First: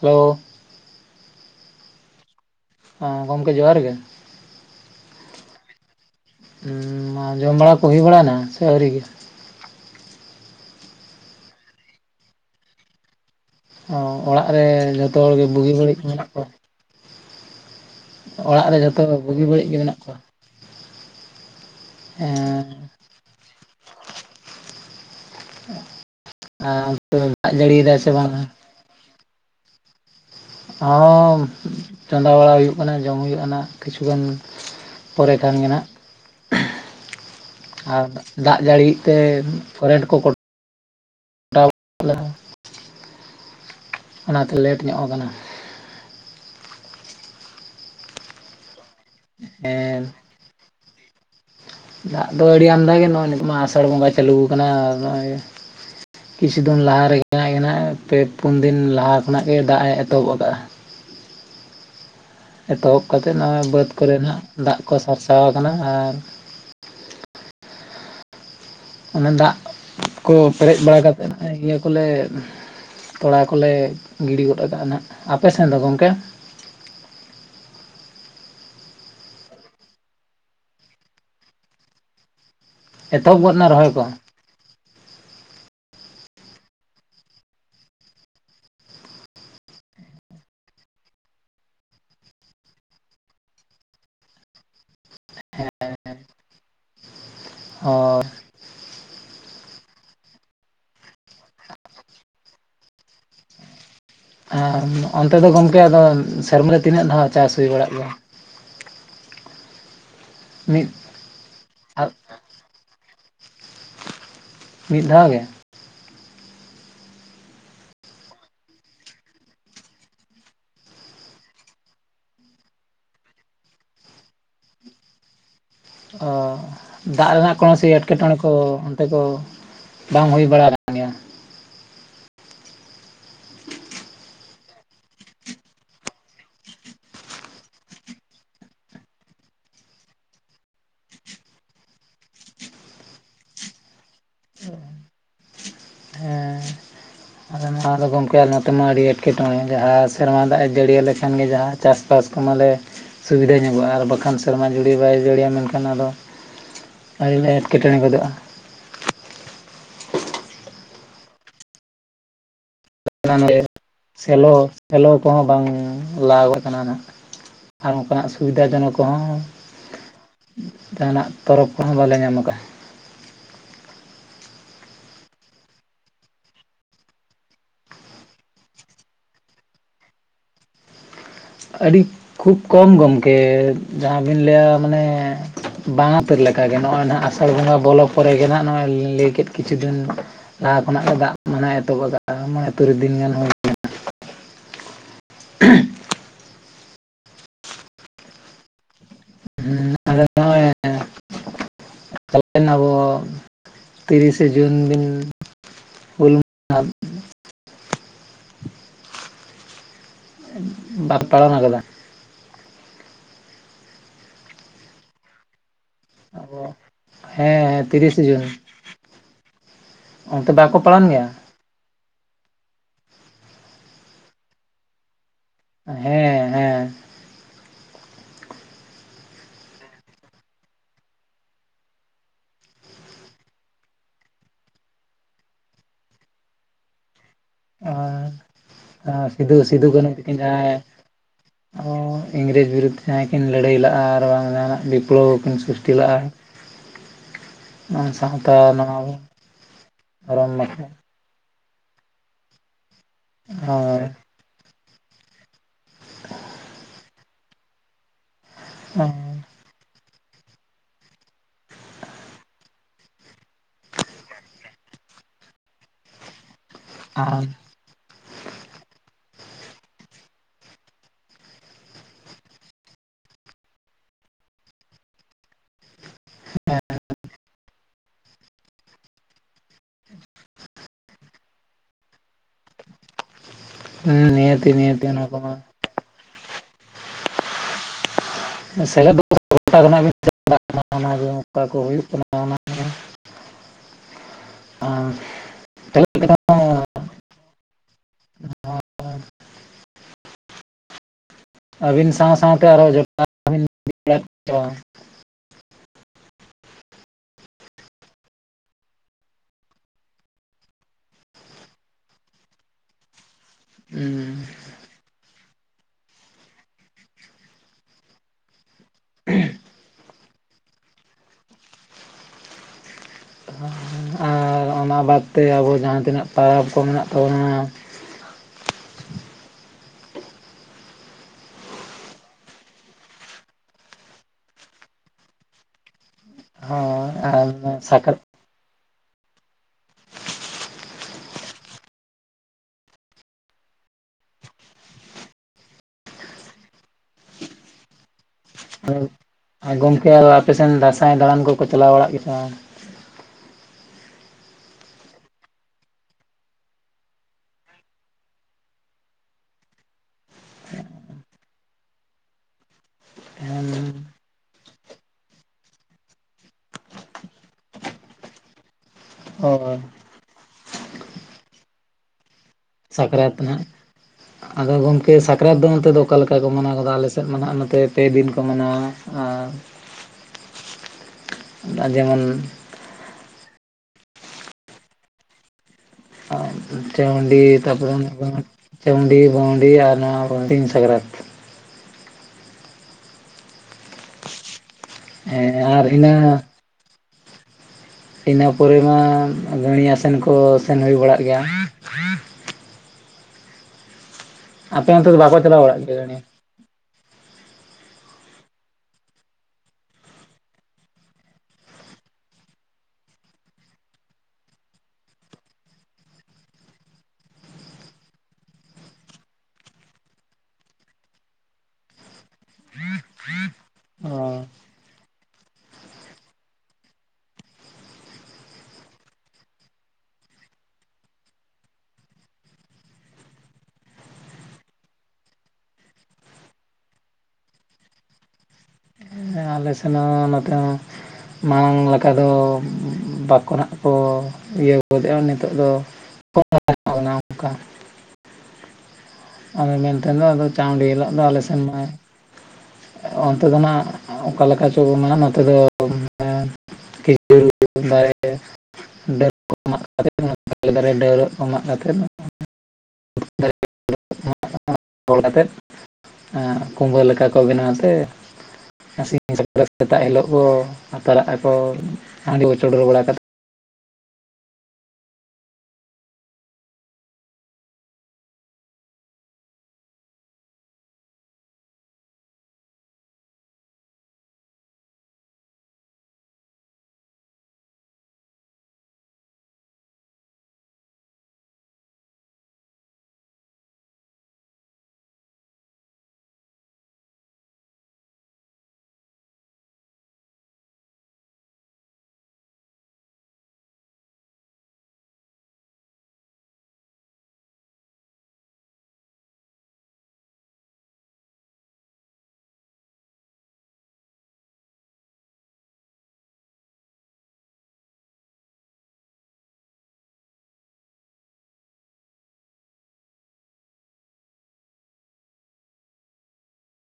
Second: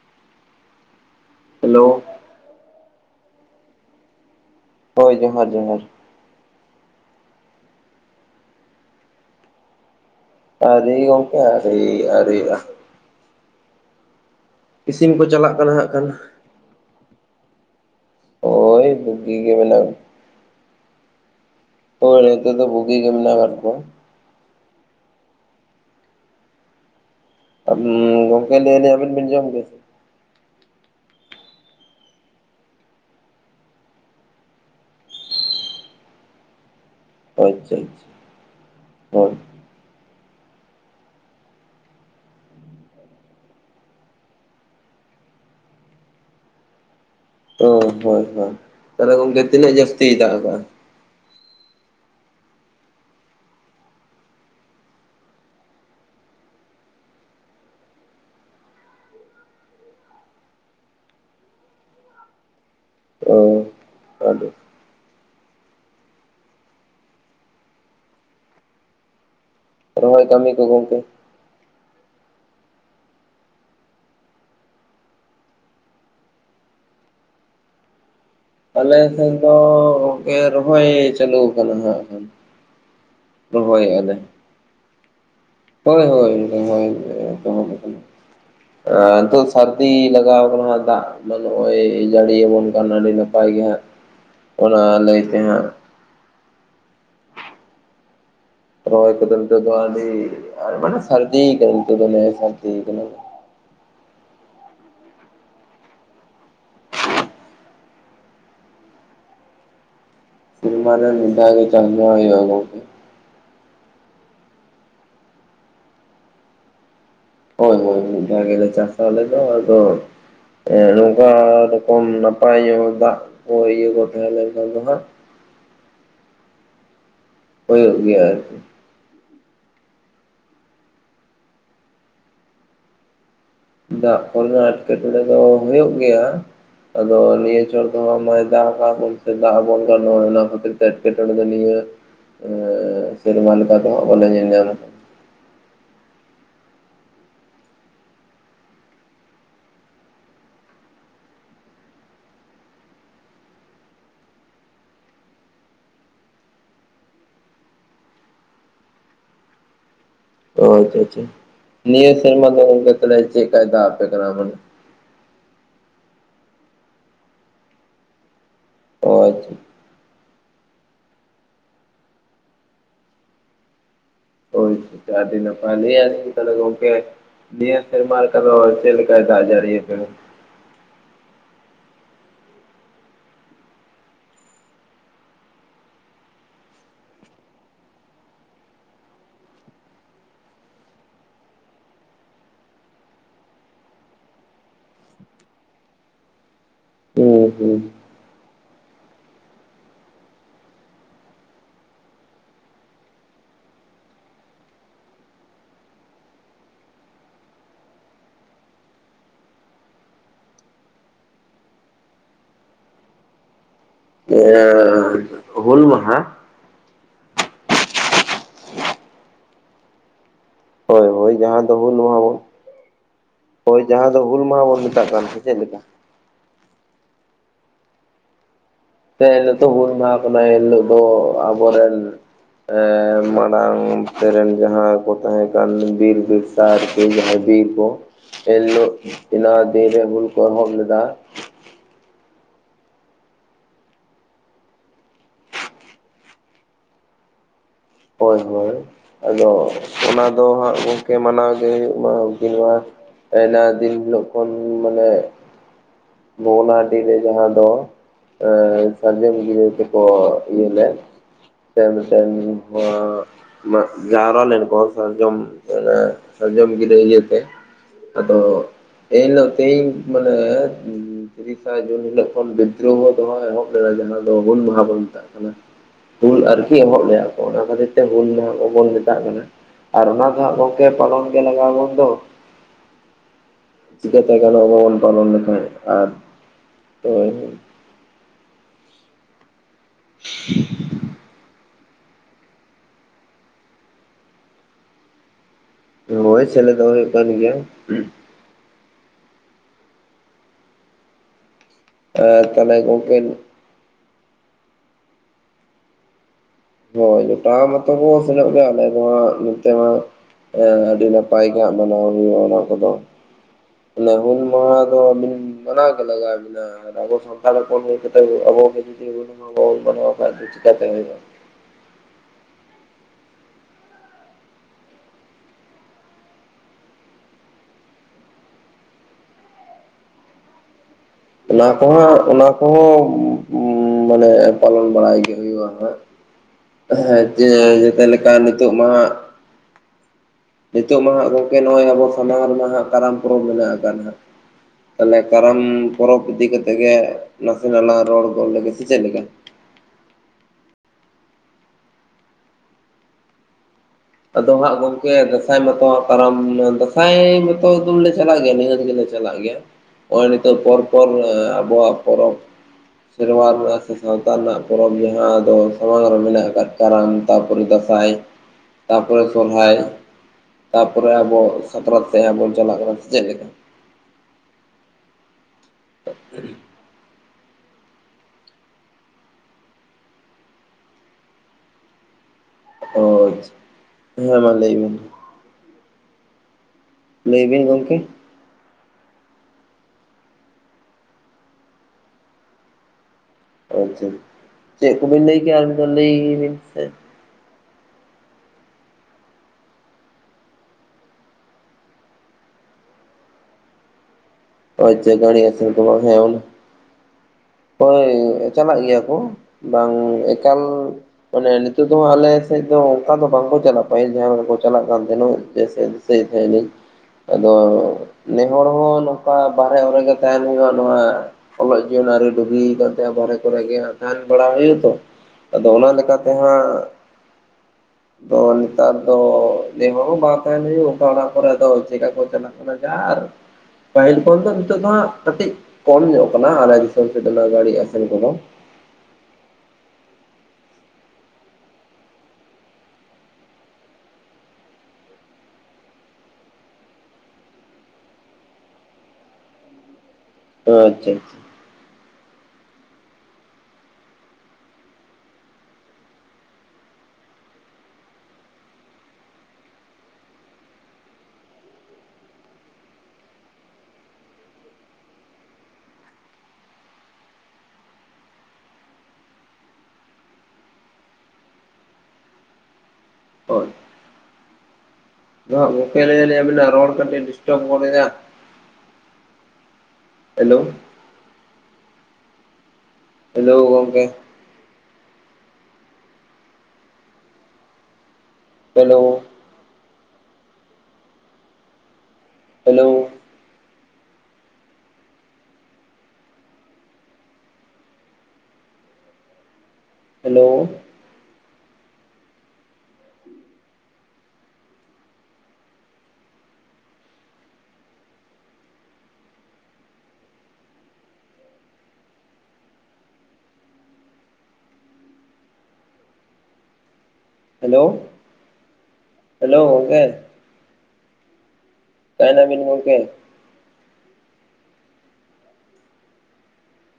Hello hello ᱦᱮᱸ ᱜᱚᱢᱠᱮ ᱡᱚᱦᱟᱨ ᱜᱮ ᱦᱳᱭ ᱡᱚᱦᱟᱨ ᱡᱚᱦᱟᱨ ᱡᱚᱢ ᱵᱟᱲᱟ ᱠᱚ ᱦᱩᱭ ᱵᱟᱲᱟᱭᱱᱟ ᱥᱮ ᱟᱹᱣᱨᱤ ᱜᱮ ᱟᱹᱣᱨᱤ ᱜᱚᱝᱠᱮ ᱟᱹᱣᱨᱤ ᱟᱹᱣᱨᱤ ᱟ ᱚ ᱚᱲᱟᱜ ᱨᱮ ᱤᱥᱤᱱ ᱡᱚᱛᱚ ᱠᱚ ᱦᱚᱲᱜᱮ ᱪᱟᱞᱟᱜ ᱠᱟᱱᱟ ᱵᱩᱜᱤ ᱦᱟᱸᱜ ᱵᱟᱹᱲᱤᱡ ᱠᱷᱟᱱ ᱢᱮᱱᱟᱜ ᱠᱚᱣᱟ ᱚᱲᱟᱜ ᱨᱮ ᱡᱷᱚᱛᱚ ᱵᱩᱜᱤ ᱵᱟᱹᱲᱤᱡ ᱜᱮ ᱢᱮᱱᱟᱜ ᱠᱚᱣᱟ ᱦᱳᱭ ᱱᱤᱛᱳᱜ ᱫᱚ ᱦᱮᱸ ᱵᱷᱩᱜᱤ ᱜᱮ ᱢᱮ-ᱱᱟ ᱵᱟᱲᱟᱜ ᱠᱚ ᱟᱨ [inaudible] ᱦᱩᱸ ᱵᱟᱝᱟ ᱜᱚᱝᱠᱮ ᱞᱟᱹᱫᱞᱤᱧ ᱟᱵᱤᱱ ᱵᱤᱱ ᱡᱚᱢ ᱠᱮᱫᱟ ᱚᱸ ᱪᱚᱸᱫᱟ ᱵᱟᱲᱟ ᱦᱩᱭᱩᱜ ᱠᱟᱱᱟ ᱡᱚᱢ ᱦᱩᱭᱩᱜ-ᱟ ᱱᱟᱜ ᱠᱤᱪᱷᱩᱜᱟᱱ ᱯᱚᱨᱮ ᱠᱷᱟᱱ ᱜᱮ ᱱᱟᱸᱜ ᱟᱪᱪᱷᱟ ᱟᱪᱪᱷᱟ ᱟᱨ ᱫᱟᱜ ᱡᱟᱹᱲᱤ ᱛᱮ ᱦᱳᱭ ᱠᱚᱨᱮᱱ ᱠᱚ ᱠᱚᱴ [unintelligible] ᱚᱱᱟᱛᱮ ᱞᱮᱴ ᱧᱚᱜ ᱠᱟᱱᱟ ᱚ ᱦᱳᱭ ᱦᱳᱭ ᱛᱟᱦᱚᱞᱮ ᱜᱚᱝᱠᱮ ᱛᱤᱱᱟᱹᱜ ᱦᱮᱸ ᱡᱟᱹᱥᱛᱤᱭ ᱫᱟᱜ ᱠᱟ ᱫᱟᱜ ᱫᱚ ᱟᱹᱰᱤ ᱟᱢᱫᱟ ᱜᱮ ᱱᱚᱜᱼᱚᱭ ᱱᱤᱛᱚᱜ ᱢᱟ ᱟᱥᱟᱲ ᱵᱚᱸᱜᱟ ᱪᱟᱹᱞᱩ ᱟᱠᱟᱱᱟ ᱱᱚᱜᱼᱚᱭ ᱠᱤᱪᱷᱩ ᱫᱤᱱ ᱞᱟᱦᱟ ᱨᱮᱜᱮ ᱦᱱᱟᱜ ᱜᱮ ᱱᱟᱜ ᱮ ᱯᱮ ᱯᱩᱱ ᱫᱤᱱ ᱞᱟᱦᱟ ᱠᱷᱚᱱᱟᱜ ᱜᱮ ᱫᱟᱜ ᱮ ᱮᱛᱚᱦᱚᱵ ᱟᱠᱟᱫᱼᱟ ᱮᱛᱚᱦᱚᱵ ᱠᱟᱛᱮᱫ ᱚ ᱱᱚᱣᱟᱜᱼ ᱵᱟᱹᱫᱽ ᱠᱚᱨᱮᱱᱟᱜ ᱟᱫᱚ ᱫᱟᱜ ᱠᱚ ᱥᱟᱨᱥᱟᱣ ᱟᱠᱟᱱᱟ ᱟᱨ ᱚᱱᱟ ᱫᱟᱜ ᱨᱚᱦᱚᱭ ᱠᱚ ᱠᱟᱹᱢᱤ ᱯᱮᱨᱮᱡ ᱜᱚᱝᱠᱮ ᱵᱟᱲᱟ ᱠᱟᱛᱮᱫ ᱱᱚᱜᱼᱚᱭ ᱤᱭᱟᱹ ᱠᱚᱞᱮ ᱛᱚᱲᱟ ᱠᱚᱞᱮ ᱜᱤᱰᱤ ᱜᱚᱫ ᱠᱟᱜᱼᱟ ᱱᱟᱦᱟᱜ ᱟᱯᱮᱥᱮᱱ ᱫᱚ ᱜᱚᱢᱠᱮ ᱟᱞᱮ ᱥᱮᱱ ᱫᱚ ᱜᱚᱝᱠᱮ ᱨᱚᱦᱚᱭ ᱪᱟᱹᱞᱩ ᱟᱠᱟᱱᱟ ᱦᱟᱸᱜ ᱮᱛᱚᱦᱚᱵ ᱜᱚᱫ ᱮᱱᱟ ᱨᱚᱦᱚᱭ ᱠᱚ ᱨᱚᱦᱚᱭᱮᱫᱼᱟ ᱞᱮ ᱦᱳᱭ ᱦᱳᱭ ᱨᱚᱦᱚᱭ ᱠᱚ ᱮᱛᱚᱦᱚᱵ ᱠᱟᱱᱟ ᱱᱤᱛᱚᱜ ᱥᱟᱹᱨᱫᱤ ᱞᱟᱜᱟᱣ ᱠᱟᱱᱟᱜ ᱫᱟᱜ ᱱᱚᱜᱼᱚᱭ ᱡᱟᱹᱲᱤᱭᱟᱵᱚᱱ ᱠᱟᱱᱟ ᱟᱹᱰᱤ ᱱᱟᱯᱟᱭ ᱱᱟᱯᱟᱭ ᱜᱮ ᱦᱟᱸᱜ ᱚᱱᱟ ᱞᱟᱹᱭᱛᱮ ᱦᱟᱸᱜ ᱦᱳᱭᱻᱻ ᱨᱚᱦᱚᱭ ᱠᱚᱫᱚ ᱱᱤᱛ ᱫᱚ ᱟᱹᱰᱤ ᱢᱟᱱᱮ ᱥᱟᱹᱨᱫᱤ ᱠᱟᱱᱟ ᱱᱤᱛᱳᱜ ᱫᱚ ᱥᱟᱨᱫᱤ ᱠᱟᱱᱟ ᱟᱨ ᱚᱱᱛᱮ ᱫᱚ ᱜᱚᱝᱠᱮ ᱟᱫᱚ ᱥᱮᱨᱢᱟ ᱨᱮ ᱛᱤᱱᱟᱹᱜ ᱫᱷᱟᱣ ᱪᱟᱥ ᱦᱩᱭ ᱵᱟᱲᱟᱜ ᱜᱮᱭᱟ? ᱥᱮᱨᱢᱟ ᱨᱮ ᱢᱤᱫ ᱫᱷᱟᱣ ᱜᱮ ᱪᱟᱥ ᱫᱚ ᱦᱩᱭᱩᱜ-ᱟ᱾ ᱜᱚᱢᱠᱮ᱾ ᱢᱤᱫ ᱫᱷᱟᱣ ᱜᱮ? ᱦᱳᱭ ᱦᱳᱭ ᱢᱤᱫ ᱫᱷᱟᱣ ᱜᱮᱞᱮ ᱪᱟᱥᱟ ᱟᱞᱮ ᱫᱚ ᱟᱫᱚ ᱱᱚᱝᱠᱟ ᱨᱚᱠᱚᱢ ᱱᱟᱯᱟᱭᱚᱜ ᱫᱟᱜ ᱠᱚ ᱤᱭᱟᱹ ᱠᱚ ᱛᱟᱦᱮᱸ ᱞᱮᱱᱠᱷᱟᱱ ᱫᱚ ᱦᱟᱸᱜ᱾ ᱚᱻ ᱫᱟᱜ ᱨᱮᱱᱟᱜ ᱠᱳᱱᱚ ᱥᱮ ᱦᱩᱭᱩᱜ ᱜᱮᱭᱟ ᱮᱴᱠᱮᱴᱚᱬᱮ ᱠᱚ ᱟᱨᱠᱤ ᱚᱱᱛᱮ ᱠᱚ ᱵᱟᱝ ᱦᱩᱭ ᱵᱟᱲᱟ ᱟᱠᱟᱱᱟ? ᱟ [inaudible] ᱫᱟᱜ ᱠᱚᱨᱮᱱᱟᱜ ᱮᱸᱴᱠᱮᱴᱚᱬᱮ ᱫᱚ ᱦᱩᱭᱩᱜ ᱜᱮᱭᱟ᱾ ᱟᱫᱚ ᱱᱤᱭᱟᱹ ᱪᱚᱨ ᱫᱚ ᱵᱟᱝ ᱢᱟᱭ ᱫᱟᱜ ᱠᱟᱜ ᱵᱚᱱ ᱥᱮ ᱫᱟᱜ ᱵᱚᱱ ᱜᱟᱱᱚᱜᱼᱟ ᱚᱱᱟ ᱠᱷᱟᱹᱛᱤᱨ ᱛᱮ ᱮᱴᱠᱮᱴᱚᱬᱮ ᱫᱚ ᱱᱤᱭᱟᱹ ᱮᱸᱻ ᱥᱮᱨᱢᱟ ᱞᱮᱠᱟ ᱛᱮᱦᱚᱸ ᱵᱟᱞᱮ ᱧᱮᱞ ᱧᱟᱢᱟ᱾ ᱦᱮᱸᱻ ᱱᱚᱣᱟᱫᱚ ᱜᱚᱢᱠᱮ ᱟᱞ ᱱᱚᱛᱢᱟ ᱟᱹᱰᱤ ᱮᱴᱠᱮᱴᱚᱬᱮ ᱡᱟᱦᱟᱸ ᱥᱮᱨᱢᱟ ᱫᱟᱜ ᱮ ᱡᱟᱹᱲᱤᱭᱟᱹᱟᱹ ᱞᱮᱠᱷᱟᱱ ᱜᱮ ᱡᱟᱦᱟᱸ ᱪᱟᱥᱵᱟᱥ ᱠᱚᱢᱟᱞᱮ ᱥᱩᱵᱤᱫᱟ ᱧᱚᱜᱚᱜᱼᱟ ᱟᱨ ᱵᱟᱠᱷᱟᱱ ᱥᱮᱨᱢᱟ ᱡᱩᱲᱤ ᱵᱟᱭ ᱡᱟᱹᱲᱤᱭᱟ ᱢᱮᱱᱠᱷᱟᱱ ᱟᱫᱚ ᱟᱰᱤ ᱞᱮ ᱮᱴᱠᱮᱴᱚᱬᱮ ᱜᱚᱫᱚᱜᱼᱟ᱾ ᱚ ᱟᱪᱪᱷᱟ ᱟᱪᱪᱷᱟ ᱱᱤᱭᱟᱹ ᱥᱮᱨᱢᱟ ᱫᱚ ᱪᱮᱫᱠᱟᱭ ᱫᱟᱜ ᱟᱯᱮ ᱠᱟᱱᱟ᱾ ᱛᱟᱠᱚᱣᱟ ᱠᱚᱦᱚᱸ ᱵᱟᱝ ᱞᱟᱜᱚᱜ ᱟᱠᱟᱱᱟ ᱱᱟᱦᱟᱜ ᱟᱨ ᱚᱱᱠᱟᱱᱟᱜ ᱥᱩᱵᱤᱫᱷᱟ ᱡᱚᱱᱚᱠ ᱚ ᱠᱚᱦᱚᱸ ᱟᱪᱪᱷᱟ ᱡᱟᱦᱟᱱᱟᱜ ᱛᱚᱨᱚᱯ ᱠᱚᱦᱚᱸ ᱵᱟᱞᱮ ᱧᱟᱢ ᱟᱠᱟᱫᱟ᱾ ᱟᱰᱤ ᱱᱟᱯᱟᱭ [inaudible] ᱛᱟᱦᱞᱮ ᱜᱚᱢᱠᱮ ᱱᱤᱭᱟᱹ ᱥᱮᱨᱢᱟ ᱞᱮᱠᱟ ᱫᱚ ᱪᱮᱫ ᱞᱮᱠᱟ ᱫᱟᱜ ᱡᱟᱹᱲᱤ ᱟᱯᱮ ᱠᱟᱱᱟ ᱟᱹᱰᱤ ᱠᱷᱩᱵ ᱠᱚᱢ ᱜᱚᱢᱠᱮ ᱡᱟᱦᱟᱸ ᱵᱤᱱ ᱞᱟᱹᱭᱟ ᱢᱟᱱᱮ ᱵᱟᱝᱟ ᱩᱛᱟᱹᱨ ᱞᱮᱠᱟᱜᱮ ᱱᱚᱜᱼᱚᱭ ᱱᱟᱜ ᱟᱥᱟᱲ ᱵᱚᱸᱜᱟ ᱵᱚᱞᱚ ᱯᱚᱨᱮᱜ ᱜᱮ ᱱᱟᱦᱟᱜ ᱱᱚᱜᱼᱚᱭ ᱞᱟᱹᱭ ᱠᱮᱫ ᱠᱤᱪᱷᱩ ᱫᱤᱱ ᱞᱟᱦᱟ ᱠᱷᱚᱱᱟᱜ ᱜᱮ ᱫᱟᱜ ᱢᱟᱱᱮ ᱮᱛᱚᱦᱚᱵᱟᱜᱼᱟ ᱢᱚᱬᱮ ᱛᱩᱨᱩᱭ ᱫᱤᱱ ᱜᱟᱱ ᱦᱩᱭ ᱠᱟᱱᱟ᱾ [inaudible] ᱦᱮᱸ ᱦᱩᱸ ᱦᱩᱸ ᱟ [inaudible] ᱦᱮᱸ [inaudible] ᱟᱵᱚ ᱛᱤᱨᱤᱥᱮ ᱡᱩᱱ ᱫᱤᱱ ᱦᱩᱞ [inaudible] ᱵᱟ [inaudible] ᱯᱟᱞᱚᱱ ᱟᱠᱟᱫᱟ ᱦᱮ [inaudible] ᱦ [inaudible] ᱦᱩᱞ ᱢᱟᱦᱟᱸ᱾ ᱟᱵᱚ ᱦᱮᱸᱮᱸ ᱛᱤᱨᱤᱥᱮ ᱡᱩᱱ ᱚᱱᱛᱮ ᱵᱟᱠᱚ ᱦᱳᱭ ᱯᱟᱲᱚᱱ ᱜᱮᱭᱟ᱾ ᱦᱳᱭ ᱡᱟᱦᱟᱸ ᱫᱚ ᱦᱩᱞ ᱢᱟᱦᱟᱸ ᱵᱚ ᱦᱳᱭ ᱡᱟᱦᱟᱸ ᱫᱚ ᱦᱩᱞ ᱢᱟᱦᱟ ᱵᱚᱱ ᱢᱮᱛᱟᱜ ᱠᱟᱱ ᱪᱮᱫ ᱞᱮᱠᱟ᱾ ᱦᱮᱸ ᱦᱮᱸ ᱥᱮ ᱱᱤᱳᱛᱜ ᱦᱩᱞ ᱠᱟᱱᱟ ᱮᱤᱞᱳᱜ ᱫᱚ ᱟᱵᱚᱨᱮᱱ ᱢᱟᱲᱟᱝ ᱛᱮᱨᱮ ᱨᱮᱱ ᱡᱟᱦᱟᱸ ᱠᱚ ᱛᱟᱦᱮᱸ ᱠᱟᱱ ᱵᱤᱨ ᱵᱤᱨᱥᱟ ᱟᱨᱠᱤ ᱵᱤᱨ ᱠᱚ ᱮᱱᱦᱤᱞᱳᱜ ᱚᱱᱟ ᱥᱤᱫᱩ ᱫᱤᱱ ᱨᱮ ᱦᱩᱞ ᱠᱚ ᱮᱦᱚᱵ ᱞᱮᱫᱟ᱾ ᱟᱵᱚ ᱤᱝᱨᱮᱡᱽ ᱵᱤᱨᱩᱫᱽᱷ ᱡᱟᱦᱟᱸᱭ ᱠᱤᱱ ᱞᱟᱹᱲᱦᱟᱹᱭ ᱞᱟᱜᱼᱟ ᱟᱨ ᱵᱟᱝ ᱡᱟᱦᱟᱱᱟᱜ ᱵᱤᱯᱞᱚᱵᱚ ᱦᱚᱸ ᱠᱤᱱ ᱥᱨᱤᱥᱴᱤ ᱞᱟᱜᱼᱟ᱾ ᱱᱚᱣᱟ ᱦᱳᱭ ᱥᱟᱶᱛᱟ ᱦᱳᱭ ᱱᱚᱣᱟ ᱟᱫᱚ ᱚᱱᱟ ᱫᱚ ᱫᱷᱚᱨᱚᱢ ᱦᱟᱸᱜ ᱵᱟᱠᱷᱨᱟ ᱜᱚᱝᱠᱮ ᱠᱮ ᱢᱟᱱᱟᱣ ᱜᱮ ᱦᱩᱭᱩᱜ ᱢᱟ ᱩᱱᱠᱤᱱ ᱱᱚᱣᱟ ᱟᱭᱢᱟ ᱫᱤᱱ ᱦᱳᱭ ᱦᱤᱞᱳᱜ ᱠᱷᱚᱱ ᱢᱟᱱᱮ ᱵᱷᱚᱜᱽᱱᱟᱰᱤ ᱨᱮ ᱡᱟᱦᱟᱸ ᱫᱚ ᱥᱟᱨᱡᱚᱢ ᱜᱤᱹᱨᱟ ᱠᱚ ᱤᱭᱟᱹ ᱞᱮᱫ ᱥᱮᱢ‌ ᱥᱮᱢ ᱱᱚᱣᱟ ᱢᱟᱜᱽ ᱡᱟᱣᱨᱟᱞᱮᱱ ᱠᱚ ᱥᱟᱨᱡᱚᱢ ᱜᱤᱹᱨᱟ ᱥᱟᱨᱡᱚᱢ ᱜᱤᱹᱨᱟ ᱤᱭᱟᱹᱛᱮ ᱟᱨ ᱟᱫᱚ ᱮᱱᱦᱤᱞᱳᱜ ᱛᱮᱦᱤᱧ ᱢᱟᱱᱮ ᱛᱤᱨᱤᱥᱟ ᱡᱩᱱ ᱦᱤᱞᱳᱜ ᱠᱷᱚᱱ ᱵᱤᱫᱽᱫᱨᱳᱦᱚ ᱫᱚᱦᱚ ᱮᱦᱚᱵ ᱞᱮᱫᱟ ᱡᱟᱦᱟᱸ ᱫᱚ ᱦᱩᱞ ᱢᱟᱦᱟ ᱵᱚᱱ ᱢᱮᱛᱟᱜᱼᱟ ᱠᱟᱱ ᱩᱞ ᱟᱨᱠᱤ ᱮᱢᱦᱚᱜ ᱞᱮᱭᱟ ᱚᱱᱟ ᱠᱷᱟᱹᱛᱤᱨ ᱛᱮ ᱦᱩᱞ ᱢᱟᱦᱟ ᱠᱚᱵᱚᱱ ᱢᱮᱛᱟᱜ ᱠᱟᱱᱟ ᱟᱨ ᱚᱱᱟ ᱫᱚ ᱦᱟᱸᱜ ᱜᱚᱝᱠᱮ ᱯᱟᱞᱚᱱ ᱜᱮ ᱞᱟᱜᱟᱣ ᱟᱵᱚᱱ ᱫᱚ᱾ ᱪᱤᱠᱟᱹᱛᱮ ᱜᱟᱱᱚᱜ-ᱟ ᱱᱤᱭᱟᱹᱛᱮ ᱵᱟᱵᱚᱱ ᱱᱤᱭᱟᱹᱛᱮ ᱚᱱᱟ ᱯᱟᱞᱚᱱ ᱠᱚᱢᱟ ᱞᱮᱠᱷᱟᱱ ᱟᱨ ᱦᱳᱭ ᱦᱳᱭ᱾ [unintelligible] [unintelligible] ᱦᱳᱭ ᱥᱮᱞᱮᱫᱚᱜ ᱦᱩᱭᱩᱜ ᱠᱟᱱ ᱜᱮᱭᱟ᱾ ᱟᱹᱵᱤᱱ ᱥᱟᱶ ᱮᱸ ᱥᱟᱶᱛᱮ ᱛᱟᱦᱚᱞᱮ ᱟᱨᱚ ᱜᱚᱝᱠᱮ [unintelligible] ᱦᱳᱭ ᱡᱚᱴᱟᱣ ᱢᱟᱛᱚ ᱠᱚ ᱥᱮᱱᱚᱜ ᱜᱮᱭᱟ, ᱟᱞᱮ ᱫᱚ ᱦᱟᱜ ᱱᱚᱛᱮ ᱢᱟ ᱦᱮᱸ ᱟᱹᱰᱤ ᱱᱟᱯᱟᱭ ᱜᱮ ᱢᱟᱱᱟᱣ ᱦᱩᱭᱩᱜᱼᱟ ᱚᱱᱟ ᱠᱚᱫᱚ᱾ ᱚᱱᱮ ᱦᱩᱞ ᱢᱟᱦᱟ ᱫᱚ ᱟᱹᱵᱤᱱ ᱢᱟᱱᱟᱣ ᱜᱮ ᱞᱟᱜᱟᱣ ᱟᱵᱤᱱᱟ ᱟᱵᱚ ᱥᱟᱱᱛᱟᱲ ᱦᱚᱯᱚᱱ ᱦᱩᱭ ᱠᱟᱛᱮ ᱟᱵᱚ ᱦᱤᱡᱩᱜ ᱦᱩᱞ ᱢᱟᱦᱟ ᱵᱟᱵᱚᱱ ᱢᱟᱱᱟᱣ ᱠᱷᱟᱡ ᱪᱤᱠᱟᱛᱮ ᱦᱩᱭ-ᱟ, [unintelligible] ᱟᱨ ᱚᱱᱟ ᱵᱟᱫᱽᱛᱮ ᱟᱵᱚ ᱡᱟᱦᱟᱸ ᱛᱤᱱᱟᱹᱜ ᱯᱟᱨᱟᱵᱽ ᱠᱚ ᱢᱮᱱᱟᱜ ᱛᱟᱵᱚᱱᱟ ᱚᱱᱟ ᱠᱚᱦᱟᱸ ᱚᱱᱟ ᱠᱚᱦᱚᱸ ᱢᱟᱱᱮ ᱯᱟᱞᱚᱱ ᱵᱟᱲᱟᱭ ᱜᱮ ᱦᱩᱭᱩᱜᱼᱟ ᱦᱟᱸᱜ᱾ ᱦᱳᱭ ᱦᱮᱸ ᱡᱮ ᱟᱨ ᱡᱮᱛᱮ ᱥᱟᱠᱨᱟᱛ ᱞᱮᱠᱟ ᱱᱤᱛᱳᱜ ᱢᱟ ᱱᱤᱛᱚᱜ ᱢᱟᱦᱟᱜ ᱜᱚᱝᱠᱮ ᱱᱚᱜᱼᱚᱭ ᱟᱵᱚ ᱥᱟᱢᱟᱝ ᱨᱮᱢᱟ ᱦᱟᱸᱜ ᱠᱟᱨᱟᱢ ᱯᱚᱨᱚᱵᱽ ᱢᱮᱱᱟᱜ ᱟᱠᱟᱫᱟ᱾ ᱛᱟᱦᱚᱞᱮ ᱠᱟᱨᱟᱢ ᱯᱚᱨᱚᱵᱽ ᱤᱫᱤ ᱠᱟᱛᱮᱜ ᱜᱮ ᱱᱟᱥᱮ ᱱᱟ ᱞᱟᱝ ᱨᱚᱲ ᱜᱚᱫ ᱞᱮᱜᱮ ᱪᱮᱫ ᱞᱮᱠᱟ? ᱜᱚᱢᱠᱮ ᱟᱨ ᱟᱯᱮᱥᱱ ᱫᱟᱹᱥᱟᱭ ᱫᱟᱬᱟᱱ ᱠᱚᱠᱚ ᱪᱟᱞᱟᱣ ᱵᱟᱲᱟᱜ ᱜᱮᱭᱟ? ᱟᱫᱚ ᱦᱟᱸᱜ ᱜᱚᱝᱠᱮ ᱫᱟᱸᱥᱟᱭ ᱢᱟᱛᱚ ᱠᱟᱨᱟᱢ ᱫᱟᱸᱥᱟᱭ ᱢᱟᱛᱚ ᱮᱠᱫᱚᱢ ᱞᱮ ᱪᱟᱞᱟᱜ ᱜᱮᱭᱟ ᱱᱤᱦᱟᱹᱛ ᱜᱮ ᱪᱟᱞᱟᱜ ᱜᱮᱭᱟ᱾ ᱱᱚᱜᱼᱚᱭ ᱱᱤᱛᱚᱜ ᱯᱚᱨ ᱯᱚᱨ ᱟᱵᱚᱣᱟᱜ ᱯᱚᱨᱚᱵᱽ᱾ ᱥᱮᱨᱣᱟ ᱨᱮᱱᱟᱜ ᱥᱮ ᱦᱳᱭ ᱥᱟᱶᱛᱟ ᱨᱮᱱᱟᱜ ᱯᱚᱨᱚᱵᱽ ᱡᱟᱦᱟᱸ ᱟᱫᱚ ᱥᱟᱢᱟᱝ ᱨᱮ ᱢᱮᱱᱟᱜ ᱟᱠᱟᱫ ᱠᱚᱣᱟ᱾ ᱠᱟᱨᱟᱢ ᱛᱟᱯᱚᱨᱤ ᱫᱟᱸᱥᱟᱭ᱾ ᱛᱟᱯᱚᱨᱮ ᱥᱚᱨᱦᱟᱭ ᱛᱟᱯᱚᱨᱮ ᱟᱵᱚ ᱥᱟᱠᱨᱟᱛ ᱥᱮᱫ ᱵᱚᱱ ᱪᱟᱞᱟᱜ ᱠᱟᱱᱟ ᱥᱟᱠᱨᱟᱛ ᱪᱮᱫᱞᱮᱠᱟ? ᱱᱟᱦᱟᱜ ᱟᱫᱚ ᱜᱚᱝᱠᱮ ᱥᱟᱠᱨᱟᱛ ᱫᱚ ᱚᱱᱛᱮ ᱫᱚ ᱚᱠᱟ ᱞᱮᱠᱟ ᱠᱚ ᱢᱟᱱᱟᱣ ᱜᱚᱫᱟ? ᱟᱞᱮ ᱥᱮᱫ ᱱᱚᱛᱮ ᱯᱮ ᱫᱤᱱ ᱠᱚ ᱢᱟᱱᱟᱣᱟ ᱟᱨ ᱡᱮᱢᱚᱱ ᱚᱪᱷᱟ ᱦᱮᱸ ᱢᱟ ᱞᱟᱹᱭᱤᱱ ᱞᱟᱹᱭ ᱵᱤᱱ ᱜᱚᱝᱠᱮ [inaudible] ᱟᱪᱪᱷᱟ ᱪᱮᱫ ᱠᱚᱵᱤᱱ ᱞᱟᱹᱭ ᱦᱮᱸ ᱠᱮᱜ-ᱟ ᱟᱨ ᱞᱟᱹᱭ ᱤᱱᱟᱹ ᱵᱤᱱ ᱥᱮ? ᱛᱤᱱᱟᱹᱜ ᱯᱚᱨᱮ ᱢᱟᱱ ᱜᱟᱲᱤ ᱟᱥᱮᱱ ᱠᱚ ᱥᱮᱱ ᱦᱩᱭ ᱵᱟᱲᱟᱜ ᱜᱮᱭᱟ᱾ ᱚ ᱟᱯᱮ ᱚᱱᱛᱮ ᱟᱪᱪᱷᱟ ᱫᱚ ᱵᱟᱠᱚ ᱜᱟᱹᱲᱤ ᱪᱟᱞᱟᱣ ᱟᱥᱮᱱ ᱠᱚ ᱵᱟᱲᱟᱜ ᱜᱮᱭᱟ ᱵᱟᱝ ᱜᱟᱹᱲᱤ ᱦᱮᱸ, ᱦᱳᱭ ᱪᱟᱞᱟᱜ ᱜᱮᱭᱟ ᱠᱚ ᱵᱟᱝ ᱮᱠᱟᱞ ᱚᱱᱮ ᱱᱤᱛᱚᱜ ᱫᱚ ᱟᱞᱮᱥᱮᱫ ᱫᱚ ᱚᱱᱠᱟ ᱫᱚ ᱵᱟᱝᱠᱚ ᱪᱟᱞᱟᱜᱼᱟ ᱯᱟᱹᱦᱤᱞ ᱡᱟᱦᱟᱸᱱᱟᱜ ᱠᱚ ᱪᱟᱞᱟᱜ ᱠᱟᱱ ᱛᱟᱦᱮᱱᱟ ᱡᱮᱥᱮ, [unintelligible] ᱟᱫᱚ ᱱᱮ ᱦᱚᱲ ᱦᱚᱸ ᱵᱟᱨᱦᱮ ᱚᱨᱮ ᱜᱮ ᱛᱟᱦᱮᱱ ᱦᱩᱭᱩᱜᱼᱟ ᱱᱚᱣᱟ ᱚᱞᱚᱜ ᱡᱤᱭᱚᱱ ᱟᱹᱨᱤ ᱵᱩᱜᱤ ᱠᱟᱱ ᱛᱟᱭᱟ ᱵᱟᱦᱨᱮ ᱠᱚᱨᱮ ᱜᱮ ᱚ ᱛᱟᱦᱮᱱ ᱵᱟᱲᱟ ᱦᱩᱭᱩᱜ-ᱟ ᱛᱚ ᱟᱫᱚ ᱚᱱᱟ ᱞᱮᱠᱟᱛᱮᱦᱟᱸᱜ ᱟᱫᱚ ᱱᱮᱛᱟᱨ ᱫᱚ ᱱᱮ ᱦᱚᱲ ᱦᱚᱸ ᱵᱟᱝ ᱛᱟᱦᱮᱱ ᱦᱩᱭᱩᱜ ᱚᱠᱟ ᱚᱲᱟᱜ ᱠᱚᱨᱮ ᱫᱚ ᱪᱮᱫ ᱞᱮᱠᱟ ᱠᱚ ᱪᱟᱞᱟᱜ ᱚᱱᱟ ᱡᱟᱨ ᱯᱟᱹᱦᱤᱞ ᱠᱷᱚᱱ ᱫᱚ ᱱᱤᱛᱚᱜ ᱫᱚ ᱦᱟᱸᱜ ᱠᱟᱹᱴᱤᱡ ᱠᱚᱢ ᱧᱚᱜ ᱠᱟᱱᱟ ᱟᱞᱮ ᱫᱤᱥᱚᱢ ᱥᱮᱫ ᱨᱮᱱᱟᱜ ᱜᱟᱹᱲᱤ ᱟᱥᱮᱱ ᱠᱚᱫᱚ᱾ ᱦᱮᱸ ᱟᱞᱮ ᱥᱮᱱᱟᱦᱜ ᱱᱚᱛᱮ ᱦᱚᱸ᱾ ᱢᱟᱲᱟᱝ ᱞᱮᱠᱟ ᱫᱚ ᱵᱟᱠᱚ ᱱᱟᱜ ᱠᱚ ᱤᱭᱟᱹ ᱜᱚᱫᱮᱜᱼᱟ ᱱᱤᱛᱚᱜ ᱫᱚ᱾ [unintelligible] ᱟᱫᱚ ᱢᱮᱱᱛᱮ ᱫᱚ ᱟᱫᱚ ᱪᱟᱣᱰᱤ ᱦᱤᱞᱳᱜ ᱟᱪᱪᱷᱟ ᱟᱪᱪᱷᱟ ᱫᱚ ᱟᱞᱮ ᱥᱮᱱ ᱢᱟ ᱚᱱᱛᱮ ᱫᱚ ᱱᱟᱜ ᱚᱠᱟ ᱞᱮᱠᱟ ᱪᱚ [unintelligible] ᱱᱚᱛᱮ ᱫᱚ [unintelligible] [unintelligible] [unintelligible] ᱠᱟᱛᱮᱫ ᱠᱩᱢᱵᱟᱹ ᱞᱮᱠᱟ ᱠᱚ ᱵᱮᱱᱟᱣ ᱛᱮ [unintelligible] ᱦᱳᱭ [unintelligible] ᱜᱚᱢᱠᱮ ᱟᱵᱤᱱᱟᱜ ᱨᱚᱲ ᱠᱟᱹᱴᱤᱡ ᱴᱤᱥᱴᱟᱵ ᱜᱚᱫ ᱮᱫᱟ, ᱦᱮᱞᱳ ᱦᱮᱞᱳ ᱜᱚᱢᱠᱮ, hello. Hello. Hello. Hello. Hello ᱜᱚᱢᱠᱮ ᱾ ᱚᱠᱟᱭ ᱮᱱᱟᱵᱤᱱ ᱜᱚᱢᱠᱮ?